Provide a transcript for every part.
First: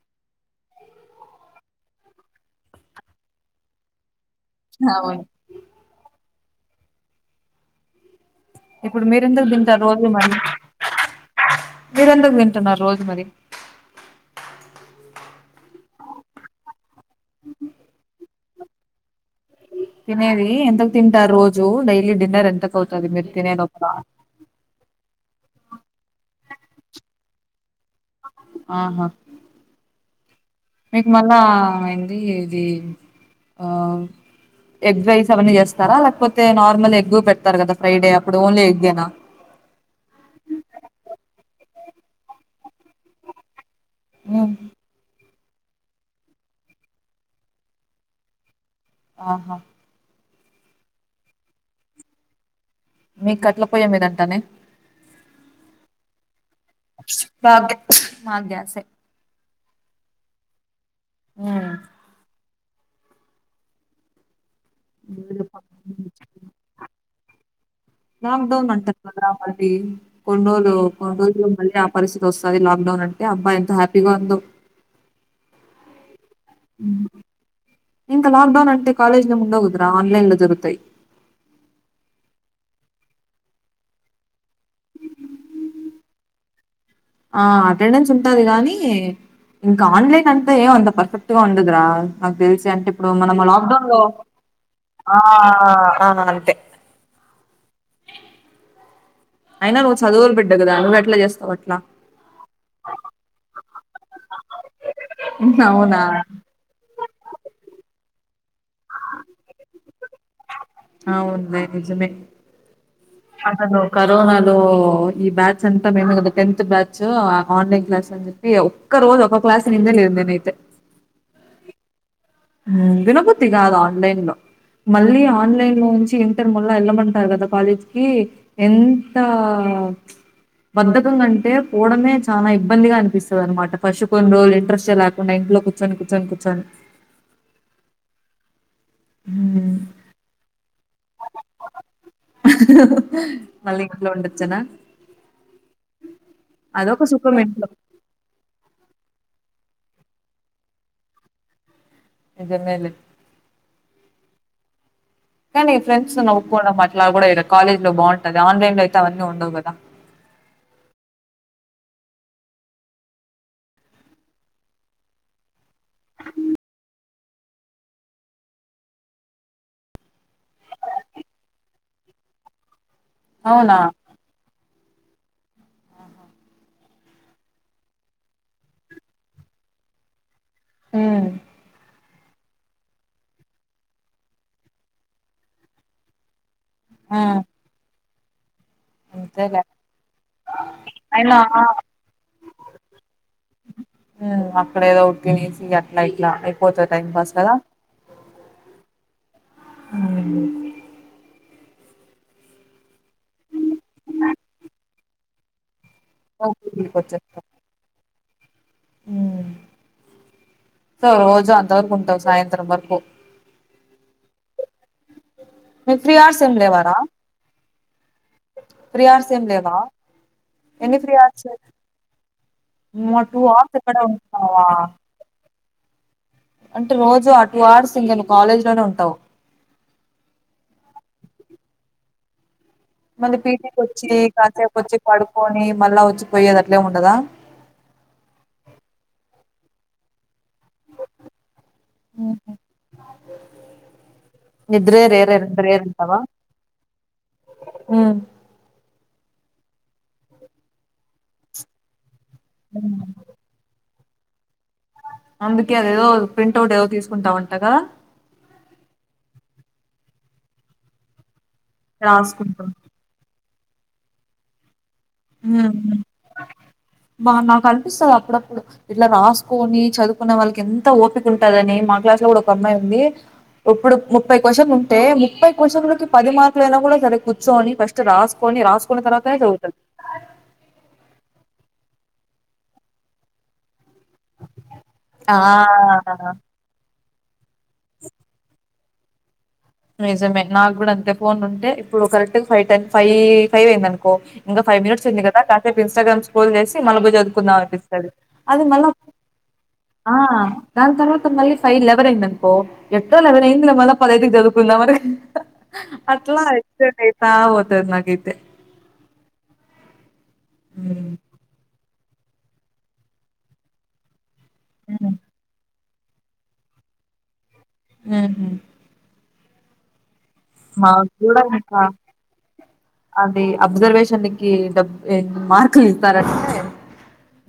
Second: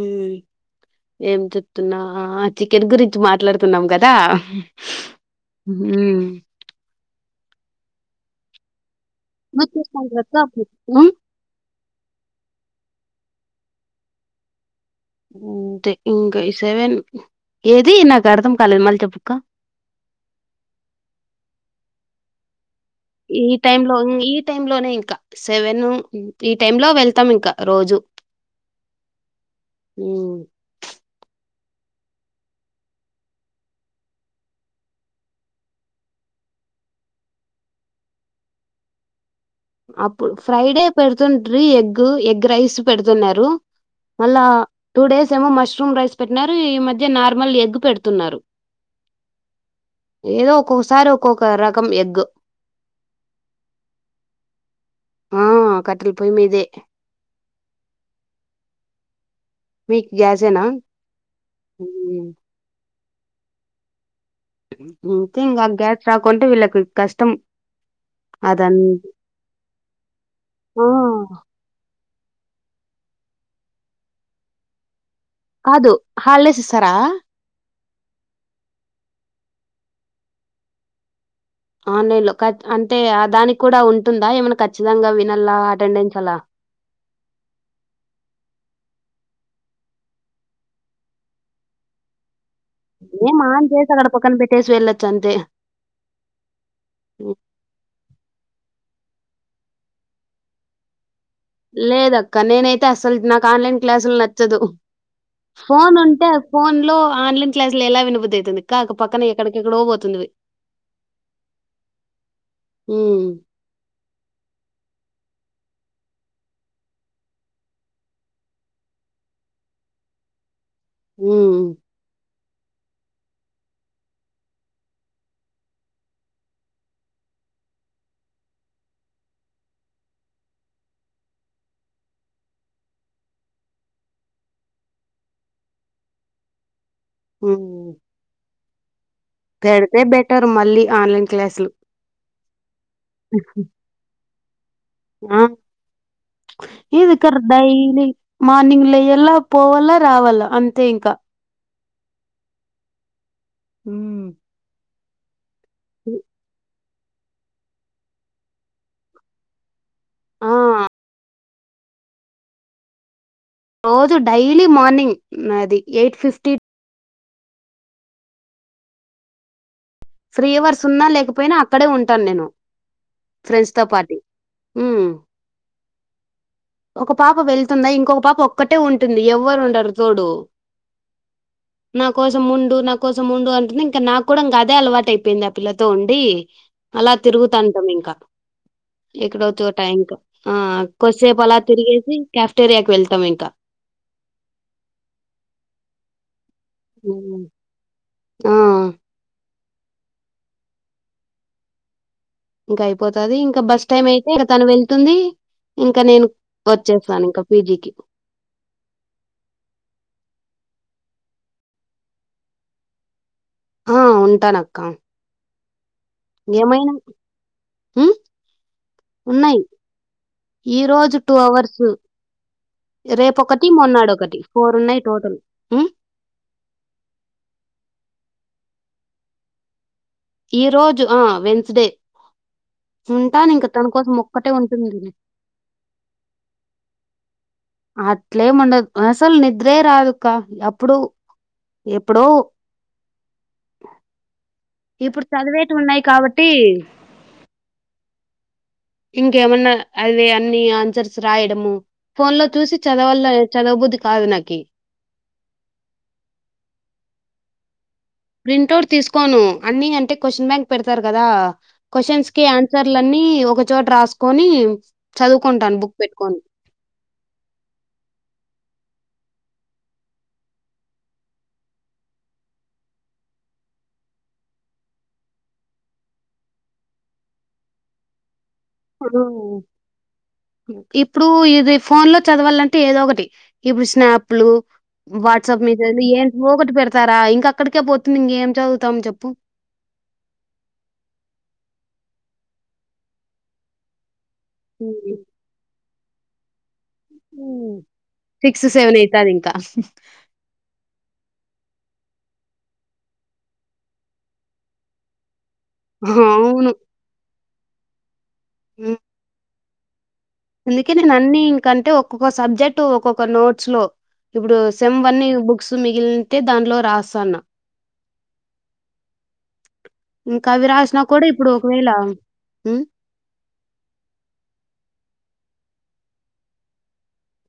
ఊమ్ ఏం చెప్తున్నా చికెన్ గురించి మాట్లాడుతున్నాం కదా హ అవును ఊహ్మ్ ఇప్పుడు మీరెందుకు గుర్తు తింటారు రోజు మళ్ళీ సంక్రాంతి అప్పుడు ఉమ్, మీరెందుకు తింటున్నారు రోజు అ మరి అంటే ఇంకా ఈ సెవెన్ ఏది నాకు అర్థం కాలేదు మళ్ళీ చెప్పుక్క తినేది ఎంతకు తింటారు రోజు డైలీ డిన్నర్ ఎంతకు అవ్ ఈ టైం లో ఈ టైం లోనే ఇంకా సెవెను ఈ టైమ్ లో వెళ్తాం ఇంకా రోజు ఆహా ఉం మీకు మళ్ళ ఆ ఇది ఇది ఆ ఎగ్ రైస్ అవన్నీ చేస్తారా లేకపోతే నార్మల్ ఎగ్ పెడతారు కదా ఫ్రైడే అప్పుడు ఓన్లీ ఎగ్గేనా అప్పుడు ఫ్రైడే పెడుతుంటీ ఎగ్ ఎగ్ రైస్ పెడుతున్నారు అళ ఉమ్ టూ డేస్ ఏమో మష్రూమ్ రైస్ పెట్టిన ఈ మధ్య నార్మల్ ఎగ్ పెడుతున్నారు ఆహా ఏదో ఒక్కొక్కసారి ఒక్కొక్క రకం ఎగ్ మీకు అట్ల పోయా మీదంటానే ఆ కటలు పోయ్యమదే భా గ్యా మా గ్యాసే మిక్ గ్యాసేనా హు హుమ్ ముఖ్యంగా ఉమ్ గ్యాస్ రాకుంటే వీళ్ళకి కష్టం లాక్ డౌన్ అదన్ అంటా. కదా అది కొండ్రోలు ఆ కొన్ రోజులు మళ్ళీ పరిస్థితి వస్తది లాక్ డౌన్ అంటే. అబ్బ ఎంత హ్యాపీగా ఉందో. కాదు హల్డేస్ ఇస్తారా ఇంకా లాక్డౌన్ అంటే కాలేజ్ల్ ఏంముండగదరా ఆన్లైన్ లో జరుగుతాయి. ఆన్లైన్ లో కాద్ అంతే దానికి కూడా ఉంటుందా. ఏమైనా ఖచ్చింగా వినల్ అటెండెన్ అల్లా ఆ అటెండెన్స్ ఉంటది. గానీ ఇంకా ఆన్లైన్ అంతే ఏం అంత పర్ఫెక్ట్ గా ఉండదురా నాక్ తెలుస్ అంటే ఇప్పుడు ఏం మనము ఆన్ లాక్డౌన్ చేసి లో అక్కడ పక్కన పెట్టేసి వెళ్ళొచ్చు అంతే ఆహ్ ఆ అంతే హ్మ్. అయినా నువ్వు చవులు బిడ్డ కదా నువ్వు ఎట్లా చేస్తవ్ లేదక్క నేనైతే అస్సలు నాకు ఆన్లైన్ క్లాసులు నచ్చదు. ఫోన్ అవునా! ఉంటే ఫోన్ లో ఆన్లైన్ క్లాసులు ఎలా వినబుద్ధయితది. కక్ పక్కన ఎక్కడకేక్కడో పోత్ తుందువి అవును లే నిజమే ఉమ్ అసలు కరోనాలు ఈ బ్యాచ్ అంతా మేము ఓగా టెన్త్ బ్యాచ్ ఆన్లైన్ క్లాస్ అని చెప్పి ఒక్క రోజు ఒక క్లాస్ వినిందే లేదు. నేనైతే ఉహ్ హు ఉహ్ వినబొద్ధి కాదు. ఆన్లైన్ లో మళ్ళీ ఆన్లైన్ లో నుంచి ఇంటర్ మళ్ళ వెళ్ళమంటారు కదా కాలేజీ కి ఎంత. ఆహ్ బద్ధకంటే పోవడమే చాలా ఇబ్బందిగా అనిపిస్తది అనమాట. ఫస్ట్ కొన్ని రోజులు ఇంట్రెస్టే లేకుండా ఇంట్లో కూర్చొని కూర్చొని కూర్చొని హుహ్ పెడితే బెటర్ మళ్ళీ ఆన్లైన్ క్లాసులు. ఉహ్ హు చ్చనా ఆహ్ అదొక ఇది సుఖం కార్ద ఇంట్లో ఈలి మార్నింగ్ లేయా అలా పోవాల రావాల అంతే ఇంకా నిజమే లే ఉహ్మ్ కానీ ఫ్రెండ్స్ తో నవ్వుకోన్నాం అట్లా కూడా కాలేజ్ లో బాగుంటది. ఆన్లైన్ లో అయితే అవన్నీ ఉండవు కదా. ఆహ్ రోజు డైలీ మార్నింగ్ నాది ఎయిట్ ఫిఫ్టీ త్ ఫ్రీ అవర్స్ ఉన్నా లేకపోయినా అక్కడే ఉంటాను. నేను ఫ్రెండ్స్ అవునా తో పాటీ హ్మ్మ్ ఒక పాప వెళ్తుందా ఇంకొక పాప ఒక్కటే ఉంటుంది ఎవ్వరు ఉండరు తోడు ఆ నా కోసం ఉండు నా కోసం ఉండు అంటునే ఇంకా నాకు కూడా ఇంకా అదే అలవాట్ అట్ అయిపోయింది ఆ పిల్లతో ఉండి అలా ఉమ్ తిరుగుతంటిమి ఇంకా అంతేలే ఎక్కడవుతదొ టైమ్ ఆ కొద్దీ అయినా సేపు అలా తిరిగేసి కఫ్టేరియాకి వెళ్తాం ఇంకా ఉమ్ పోతది టైం పాస్ ఉమ్. కదా ఆ ఆ ఇంకా అయిపోతది ఇంకా బస్ టైమ్ అయితే ఇంకా తను వెళ్తుంది ఇంకా నేను ఓకే, వచ్చేసాను ఇంకా పీజికి స రోజు అంతవరకు ఉంటావు సాయంత్రం వరకు ఆ ఉంటానక్క [inaudible] అవర్స్ ఏం ఏమైనా లేవారా హు ఫ్రీ అవర్స్ ఏం ఉన్నాయి లేవా ఎన్ని ఫ్రీ ఈరోోజు టూ అవర్స్ మా రేపు టూ ఒకటి అవర్స్ ఎక్కడ మొన్నాడు ఒకటి ఉంటున్నావా ఫోర్ ఉన్నాయి టోటల్ హు అంటే రోజు ఆ టూ అవర్స్ ఇంకా నువ్వు కాలేజ్ లోనే ఉంటావు ఈ రోజు ఆ వెన్స్డే మళ్ళీ పీటీకి వచ్చి కాసేపు ఉంటుంది. వచ్చి పడుకొని మళ్ళా వచ్చిపోయేది అట్లే ఉండదా అట్లేం ఉండదు అసలు నిద్రే రాదు క్క అప్పుడు ఎప్పుడో నిద్రే ఇప్పుడు రేర్ చదివేటివి రేర్ ఉన్నాయి అంటావా కాబట్టి ఉమ్ ఇంకేమన్నా అదే అన్నిీ అన్సర్స్ రాయడము ఫోన్ లో చూసి చదవల చదవుబుద్ధి కాదు నాకి అందుకే అది ఏదో ప్రింట్ అవుట్ ఏదో తీసుకుంటావుంటగా ప్రింట్ అవుట్ తీసుకోను అన్ని అంటే క్వశ్చన్ బ్యాగ్ పెడతారు కదా క్వశ్చన్స్ కి రాసుకుంటాం ఆన్సర్లన్నన్ని ఒక చోట రాసుకొని హా చదువుకుంటాను బుక్ పెట్టుకొని బా నాకు అనిపిస్తది అప్పుడప్పుడు ఇట్లా రాసుకొని చదువుకునే వాళ్ళకి ఎంత ఓపిక ఉంటదని మా క్లాస్ లో కూడా ఒక అమ్మయి ఉంది ఇప్పుడు ముప్పై క్వశ్చన్లు ఉంటే ముప్పై క్వశ్చన్లకి పది మార్కులు అయినా కూడా సరే కూర్చోని ఫస్ట్ రాసు కొని రాసుకున్న తర్వాత హ్మ్. చవుతది ఇప్పుడు ఇది ఫోన్ లో చదవాలంటే ఏదో ఒకటి ఇప్పుడు స్నాప్ లు వాట్సాప్ మీద ఆ ఏంటివో ఒకటి పెడత చుస్తారా ఇంకా అక్కడికే పోతుంది ఇంగా ఎం చదువు చదువుతం చెప్పు నిజమే నాకు కూడా అంతే ఫోన్ ఉంటే ఇప్పుడు correct five ten five five అయింది అనుకో ఇంకా ఫైవ్ మినిట్స్ హ్మ్ ఉంది కదా ఇంస్టాగ్రామ్ స్ల్ మలబోయి చదువుకుందా హ్మ్. అనిపిస్తుంది అది సిక్స్ మళ్ళ సెవెన్ అయితాది ఇంకా దాని తర్వాత మళ్ళ ఫై లెవెందినుకో ఎటో లెవ పది ఇంటికీచదువుకుంటాం చదువు కుందామని అట్లా అ అవును అయితా పోత ఉంటది నాకైతే హ్మ్. అందుకే నేను హ్మ్. అన్ని ఇంకంటే ఒక ఒక్కొక్క సబ్జెక్ట్ ఒక్కొక్క నోట్స్ లో ఇప్పుడు సెమ్ హ్మ్. వన్ బుక్స్ మిగిలితే దానిలో రాసాను ఆహా ఇంకా అవి మా రాసినా కూడా ఇప్పుడు ఇంకా ఒకవేళ హ్మ్ అది అబ్జర్వేషన్కి డబ్ మార్కులు ఇస్తారంటే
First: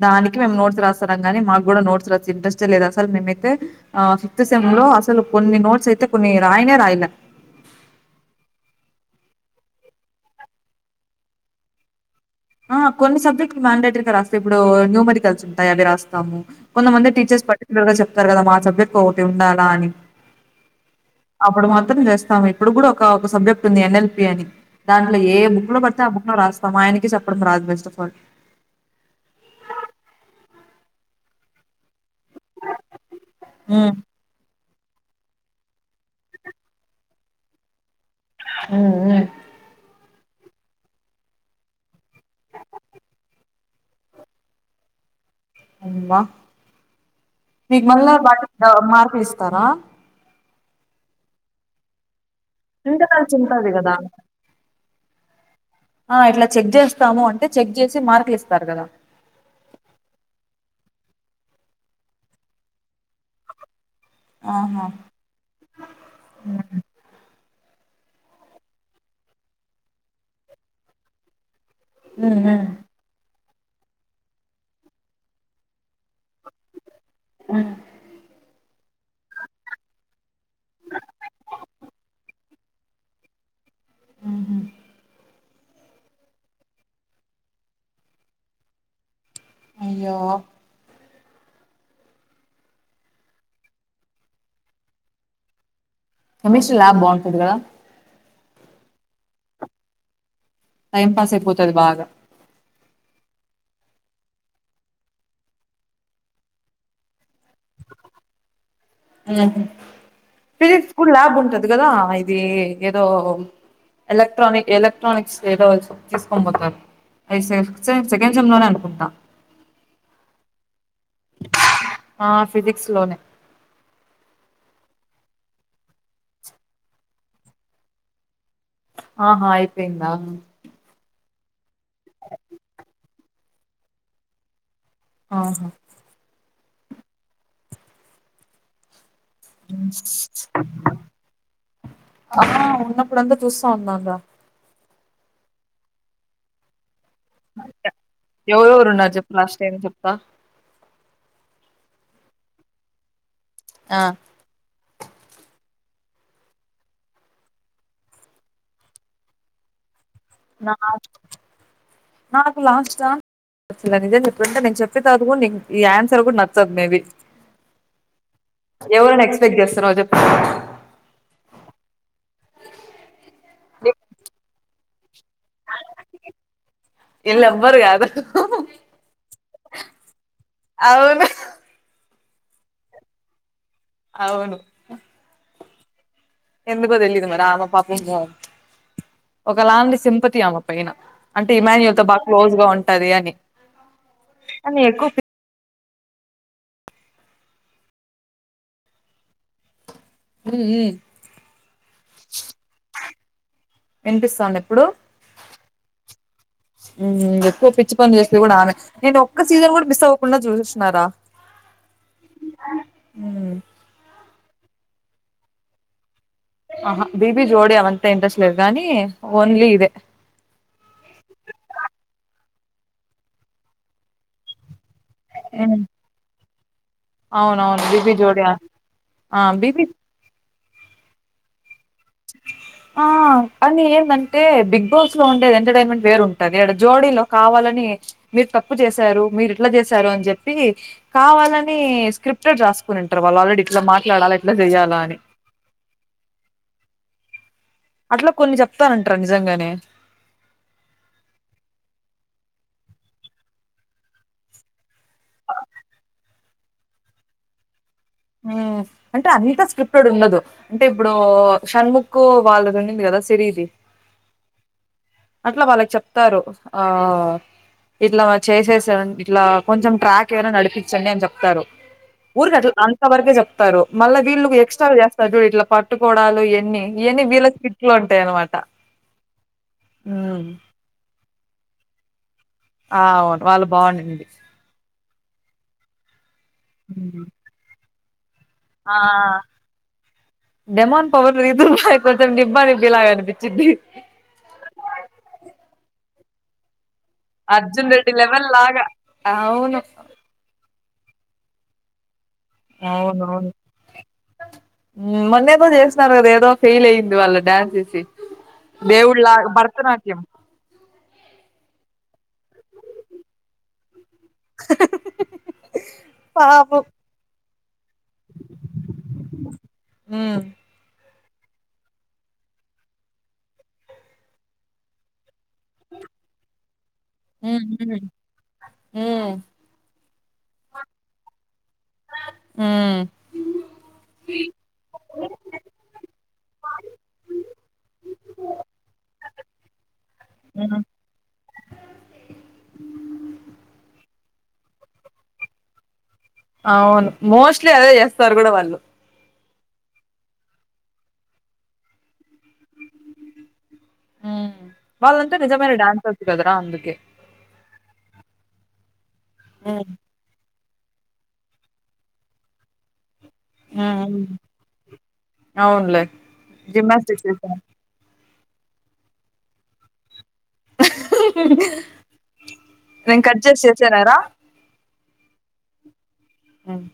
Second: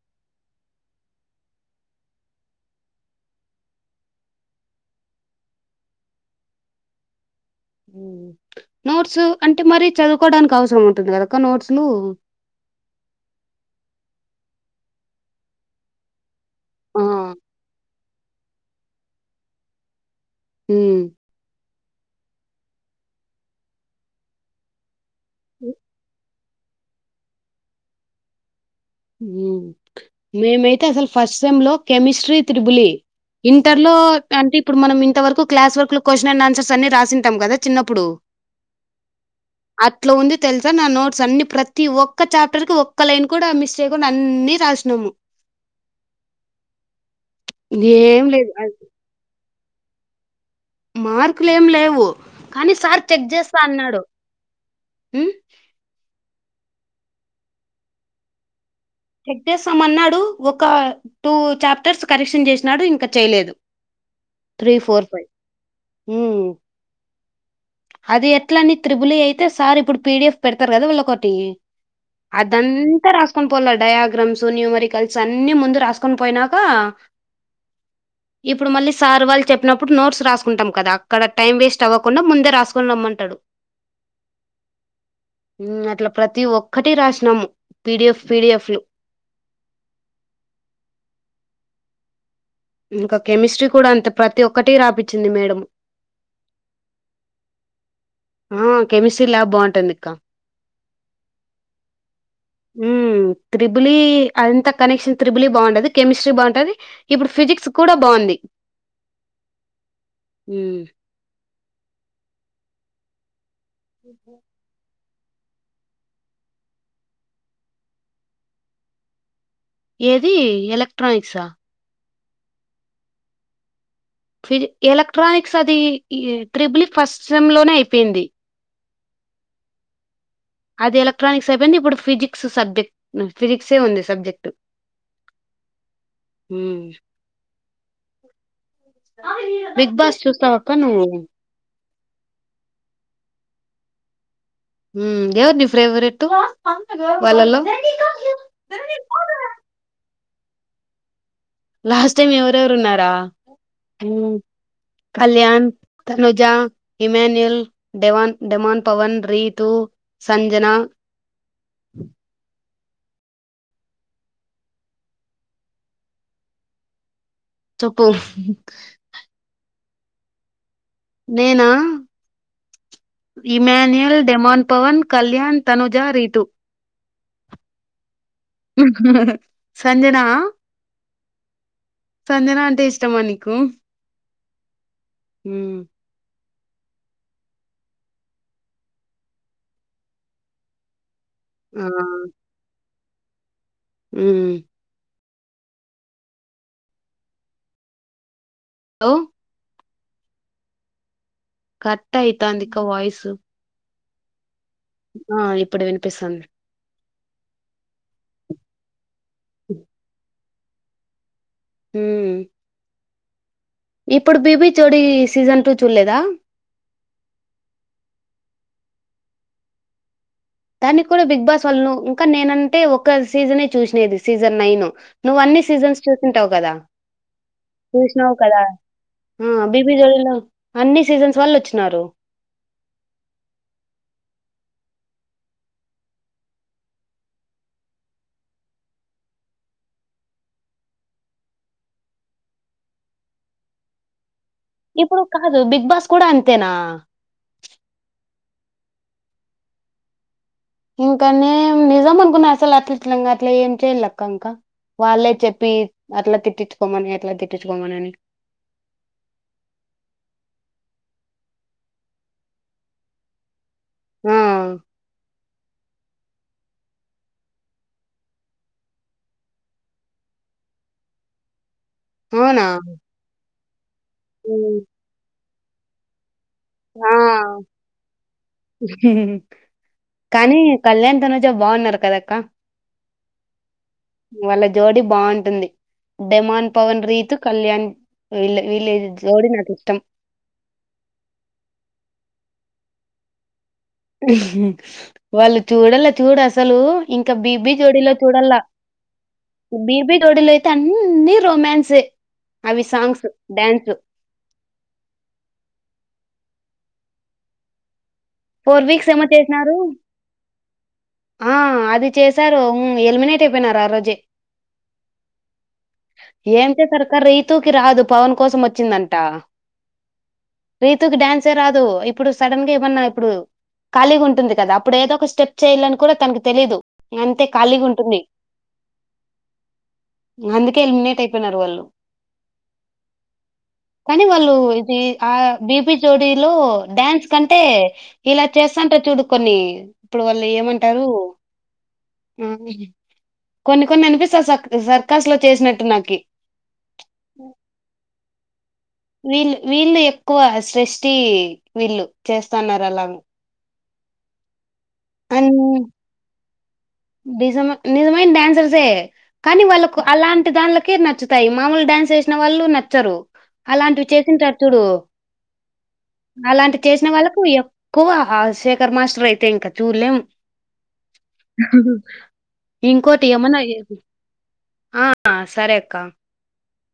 దానికి మేము నోట్స్ రాస్తారా కాని మాకు కూడా నోట్స్ రాసి ఇంట్రెస్టే లేదు అసలు మేమైతే ఆ ఫిఫ్త్ సెమ్ లో అసలు కొన్ని నోట్స్ అయితే కొన్ని రాయనే రాయలే నోట్స్ అంటే మర చదువుకోవడానికి అవసరం ఉంటుంది కదా అక్క నోట్స్లు ఆ కొన్ని సబ్జెక్ట్ మ్యాండేటరీగా రాస్తాయి ఇప్పుడు న్యూ మెడికల్స్ ఉంటాయి అవి రాస్తాము కొంత ఆ మంది టీచర్స్ పర్టికులర్ గా చెప్ప తరూ కదా మా సబ్జెక్ట్ ఒకటి ఉండాలా అని హ్మ్ అప్పుడు మాత్రం చేస్తాము ఇప్పుడు కూడా ఒక సబ్జెక్ట్ ఉంది ఎన్ఎల్పి అని దాంట్లో ఏ బుక్ లో పడితే ఆ బుక్ లో రాస్తాం ఆయనకి చె పప్పుడు రాజ బెస్ట్ ఆఫ్ ఆల్ మేమైతే అసలు ఫస్ట్ సెమ్ లో కెమిస్ట్రీ త్రిబులి ఉమ్ ఇంటర్లో అంటే ఇప్పుడు మనం ఇంతవరకు క్లాస్ర్క్ లో క్వశ్చన్ండ్ ఆన్సర్స్ అన్ని రాసింటాం కదా చిన్నప్పుడు హు ఇట్లా ఉంది తెలుసా నా నోట్స్ అన్ని ప్రతి ఒక్క చాప్టర్ కి ఒక్క లైన్ కూడా మిస్ చేయకుండా అన్ని రాసినాము అబ మీగ మల్ ఏం బాటి లేదు మార్పిస్త తారా మార్కులుం లేవు కానీ సార్ ఇంకా నా చెక్ చేస్తా చింతది కదా అన్నాడు హ్మ్ అట్లా చెక్ చేస్తాము అంటే చెక్ చేసి మార్క్ లు ఇస్తారు చెక్ చేస్తామన్నాడు ఒక టూ చాప్టర్స్ కరెక్షన్ చేసినాడు ఇంకా చేయలేదు త్రీ ఆహా ఫోర్ ఫైవ్ ఉమ్ అది ఎట్ల అని త్రిబులి అయితే సార్ ఇప్పుడు పీడిఎఫ్ పెడతారు కదా వీళ్ళ ఒకటి అదంతా రాస్ కొన్ పోలా డయాగ్రమ్స్, న్యూమరికల్స్ అన్ని ముందు రాసుకొన్ పోయినాక ఇప్పుడు, మళ్ళీ సార్ వాళ్ చెప్పినప్పుడు, నోట్స్ రాసుకుంటాం కదా. అక్కడ టైం వేస్ట్ అవ్వకుండా ముందే రాసుకొన్ రమ్మంటాడు ఊ హ మ్ అట్లా ప్రతి ఒక్కటి రాసినాము. పీడిఎఫ్ పీడిఎఫ్లు అయ్యో ఇంకా కెమిస్ట్రీ కూడా అంత ప్రతి ఒక్కటి రాపచ్చింది మేడం కెమిస్ట్రీ ల్యాబ్ బాంటుంది గదా ఆ కెమిస్ట్రీ ల్యాబ్ బాంటుందిక్క టైం పాస్ అయిపోతది బాగా హ్మ్ త్రిబులి అంత కనెక్షన్ త్రిబులి బాండది, కెమిస్ట్రీ బాంటది ఇప్పుడు ఫిజిక్ హ్ హు హ్మ్ ఫిజిక్స్కూడా ల్యాబ్ ఉంటది ది గదా ఇది ఏదో ఎలక్ట్రానిక్ ఎలక్ ట్రానిక్స్ ఏదో చ్ తీసుకోన్బోతారు. ఐసేఫ్ సేమ్ సెకండ్ సెమ్ లోనే అంటుకుంటా ఏది ఎలెక్ట్రానిక్సా ఆ ఫిజిక్స్ లోనే ఫిజిక్ ఎలక్ట్రానిక్స్ అది ఈ ట్రిబుల్ యి ఫస్ట్ సెమ్ లోనే అయిపేంది ఆహా అయిపేందా అది ఎలక్ట్రానిక్స్ప్ పెంది ఇప్పుడు ఫిజిక్స్ సబ్జెక్ట్ ఫిజిక్సే ఉంది సబ్జెక్ట్ ఆహా హ్మ్ బిగ్ బాస్ చూస్తావక్క నువ్వు ఆ ఉన్నప్పుడంతా చూస్తా ఉన్నన్ రా మ్ ఎవర్ ని ఫేవరెట్టు ఎవరవరు ఉన్నార్ జెప్పు లా స్ట్ టైం జెప్తా లాస్ట్ టైం ఎవరెవరున్నారా ఆ కళ్యాణ్ తనుజ, ఇమ్యాన్యుయల్, డెవాన్ డెమాన్ పవన్, రీతు సంజనా పుతున్న నిజంచెప్తుంటే నేన్ చెప్పిన తరువాత గుడ్ ఈ ఆన్సర్ కూడా నచ్చద్ మేబీ చెప్పు ఎవరైన ఎక్స్‌పెక్ట్ జేస్సర జెప్ నేనా ఇమాన్యుయల్, డెమాన్ పవన్ కళ్యాన్ ఇల్ ఎవ్వర్ గాదు సంజనా అవును సంజనా అంటే ఇష్టమా నీకు? అవును ఉమ్ ఎందుకో తెలీయదు మరి ఆమ పాపం ఒక లాంటి సింపతి ఆమ పైన. అంటే ఆ, ఇమాన్యుూల్తో బాగా క్లోజ్ గా ఉం అదే అండి. ఉమ్ లో ఉమ్ ఉమ్ కట్ అయితాందిక్క వయిసు. వినిపిస్థాంద ఇప్పుడు? ఆ ఇప్పుడు వినిపిస్తుంది. ఉమ్ ఎక్కువ పిచ్చి పనులు చేస్తే కూడా ఆమె నేను ఒక సీసన్ కూడ మిస్ అవకుండా జూడు బారా ఉమ్ ఉమ్ ఇప్పుడు బీబీ జోడీ సీజన్ టూ చూడలేదా? ఆహా, బిబి జోడి అవంటే ఇంట్రెస్ట్ లేదు గానీ ఓన్లీ ఇవె. దానిక్ కూడా బిగ్ బాస్ వాళ్ణూ ఇంకా నేనంటే ఒక సీజనే చూసినేది సీజన్ నైన్. నువన్నీ సీజన్స్ చూసిన్ తవ్ కదా. అవునవును బీబీ జోడి ఆ బిబి జోడిలో అన్ని సీజన్స్ వల్లోచ్చి ఆ అని ఏందంటే బిగ్ బిగ్ బాస్ లో ఉండె ఎంటర్టైన్మెంట్ వేరుంటంది ఆడ జోడీలో కావాలని మీరు తప్పు చేశారు, మీరు ఇట్లా చేశారు అని చెప్పి, కావాలని స్క్రిప్టడ్ రాసుకునింటరు వాళ్ళు ఆల్రెడీ ఇట్లా మాట్లాడాల ఇప్పుడు కాదు బిగ్ బాస్ కూడా అంతేనా. అట్ల కొన్ని చెప్తారంటర నిజంగానే. ఇంకనేం నిజం అనుకున్నా అసలు అలిట్లంగా అట్లే ఏం చెయ్యాలక్క ఇంకా, వాళ్ళే చెప్పి అట్ల తిట్టించుకోమని అట్లా తిట్టించుకోమని అని. ఉమ్, అంటే అంత స్క్రిప్టెడ్ ఉండదు అంటే ఇప్పుడు షణ్ముక్ వాళ్ళది ఉండింది కదా సిరి ఇది ఆ! అట్లా వాళ్ళకి చెప్ చెప్తారు ఆ ఇట్లా చేసేసెన్ ఇట్లా కొంచెం ట్రాక్ ఐ నా నడిపించండి అని చెప్తారు. అవునా వరకె జప్తారు మళ్ళ వీళ్ళు హ్మ్. ఎక్స్ట్రాల్ జేస్తార్ చూడు ఇట్ల పట్టుకోడాలు ఆ హ్మ్. కానీ కళ్యాన్ తన్ చెం బాగున్నారు కద అక్కా ఆ అవును వాళ్ళు బాగుండింది జోడి బాగుంటుంది డెమాన్ పవన్ హ్మ్. రీతు కళ్యాణ్ వీళ్ వీళ్ళ ఆ! జోడి నాకు ఇష్టం రీతూ అయిపోతేం నిబ్బా నిబ్బి లాగా అనిపించింది వాళ్ళు చూడలా చూడు అసలు ఇంకా బీబీ 'అర్జున్ జోడీలో రెడ్డి' లెవెల్ చూడల్లా లాగా. అవును. బీబీ జోడిలో అయితే అన్ ఇన్నిీ రొమాన్స్ ఏ అవునవును మొన్న ఏదో చేస్తున్నారు కదా ఏదో ఫెయిల్ అయయిింది వాళ్ళ డ్యాన్స్ చేసి ఫోర్ వీక్స్ ఏమో దేవుళ్ళ చేసినారు భరతనాట్యం ఆ అది చేస్ సారూ హు ఎలిమినేట్ అయిపోయినారు ఆ రోజే ఏం పాపం చేసారు అక్క రీతూ కి రాదు పవన్ కోసం వచ్చిందంట హ్మ్. రీతుకి డ్యాన్ ే రాదు ఇప్పుడు సడన్ గా ఏమన్నా ఇప్పుడు ఖాళీగా ఉంటుంది కదా అప్పుడు ఏదో ఒక స్టెప్ చేయాలని కూడా తనకి తెలిదు అంతే హ్మ్. ఖాళీగా హ్మ్. ఉంటుంది హ్మ్. అందుకే ఎలిమినేట్ అయిపోయినారు వాళ్ళు హ్మ్. కానీ వాళ్ళు ఇది ఆ బిపి జోడీలో డ్యాన్స్ కంటే ఇలా చేస్తాంట చూడు కొన్ని ఇప్పుడు వాళ్ళు హ్మ్. ఏమంటారు ఆ కొన్ని కొన్ని కనిపిస్తా సర్కస్ లో చేసినట్టు నాకి అవును మోస్ట్లీ అదే చేస్తారు కూడా వాళ్ళు వీళ్ళ వీళ్ళు ఎక్కువ శ్రేష్టి వీళ్ళు చేస్తన్నారు అలాగ ఆ అ నిజ నిజమైన డ్యాన్సర్సే కానీ హ్మ్. వాళ్ళకు అలాంటి దాం కిర్ నచ్చుతాయి మామూలు డ్యాన్స్ వేసిన వాళ్ళు నచ్చరు హ్మ్. అలాంటివి హ్మ్. చేసింటారు చూడు అవునులే అలాంటి చేసిన జిమ్నాస్టిక్స్ వాళ్ళకు చేసాను ఎక్కువ ఆ శేఖర్ మాస్టర్ అయితే ఇంక చూలేం నేను ఇంకోటి కట్ ఏమన్న చేసి చేసానారా ఆ ఆ సరే అక్క ఉమ్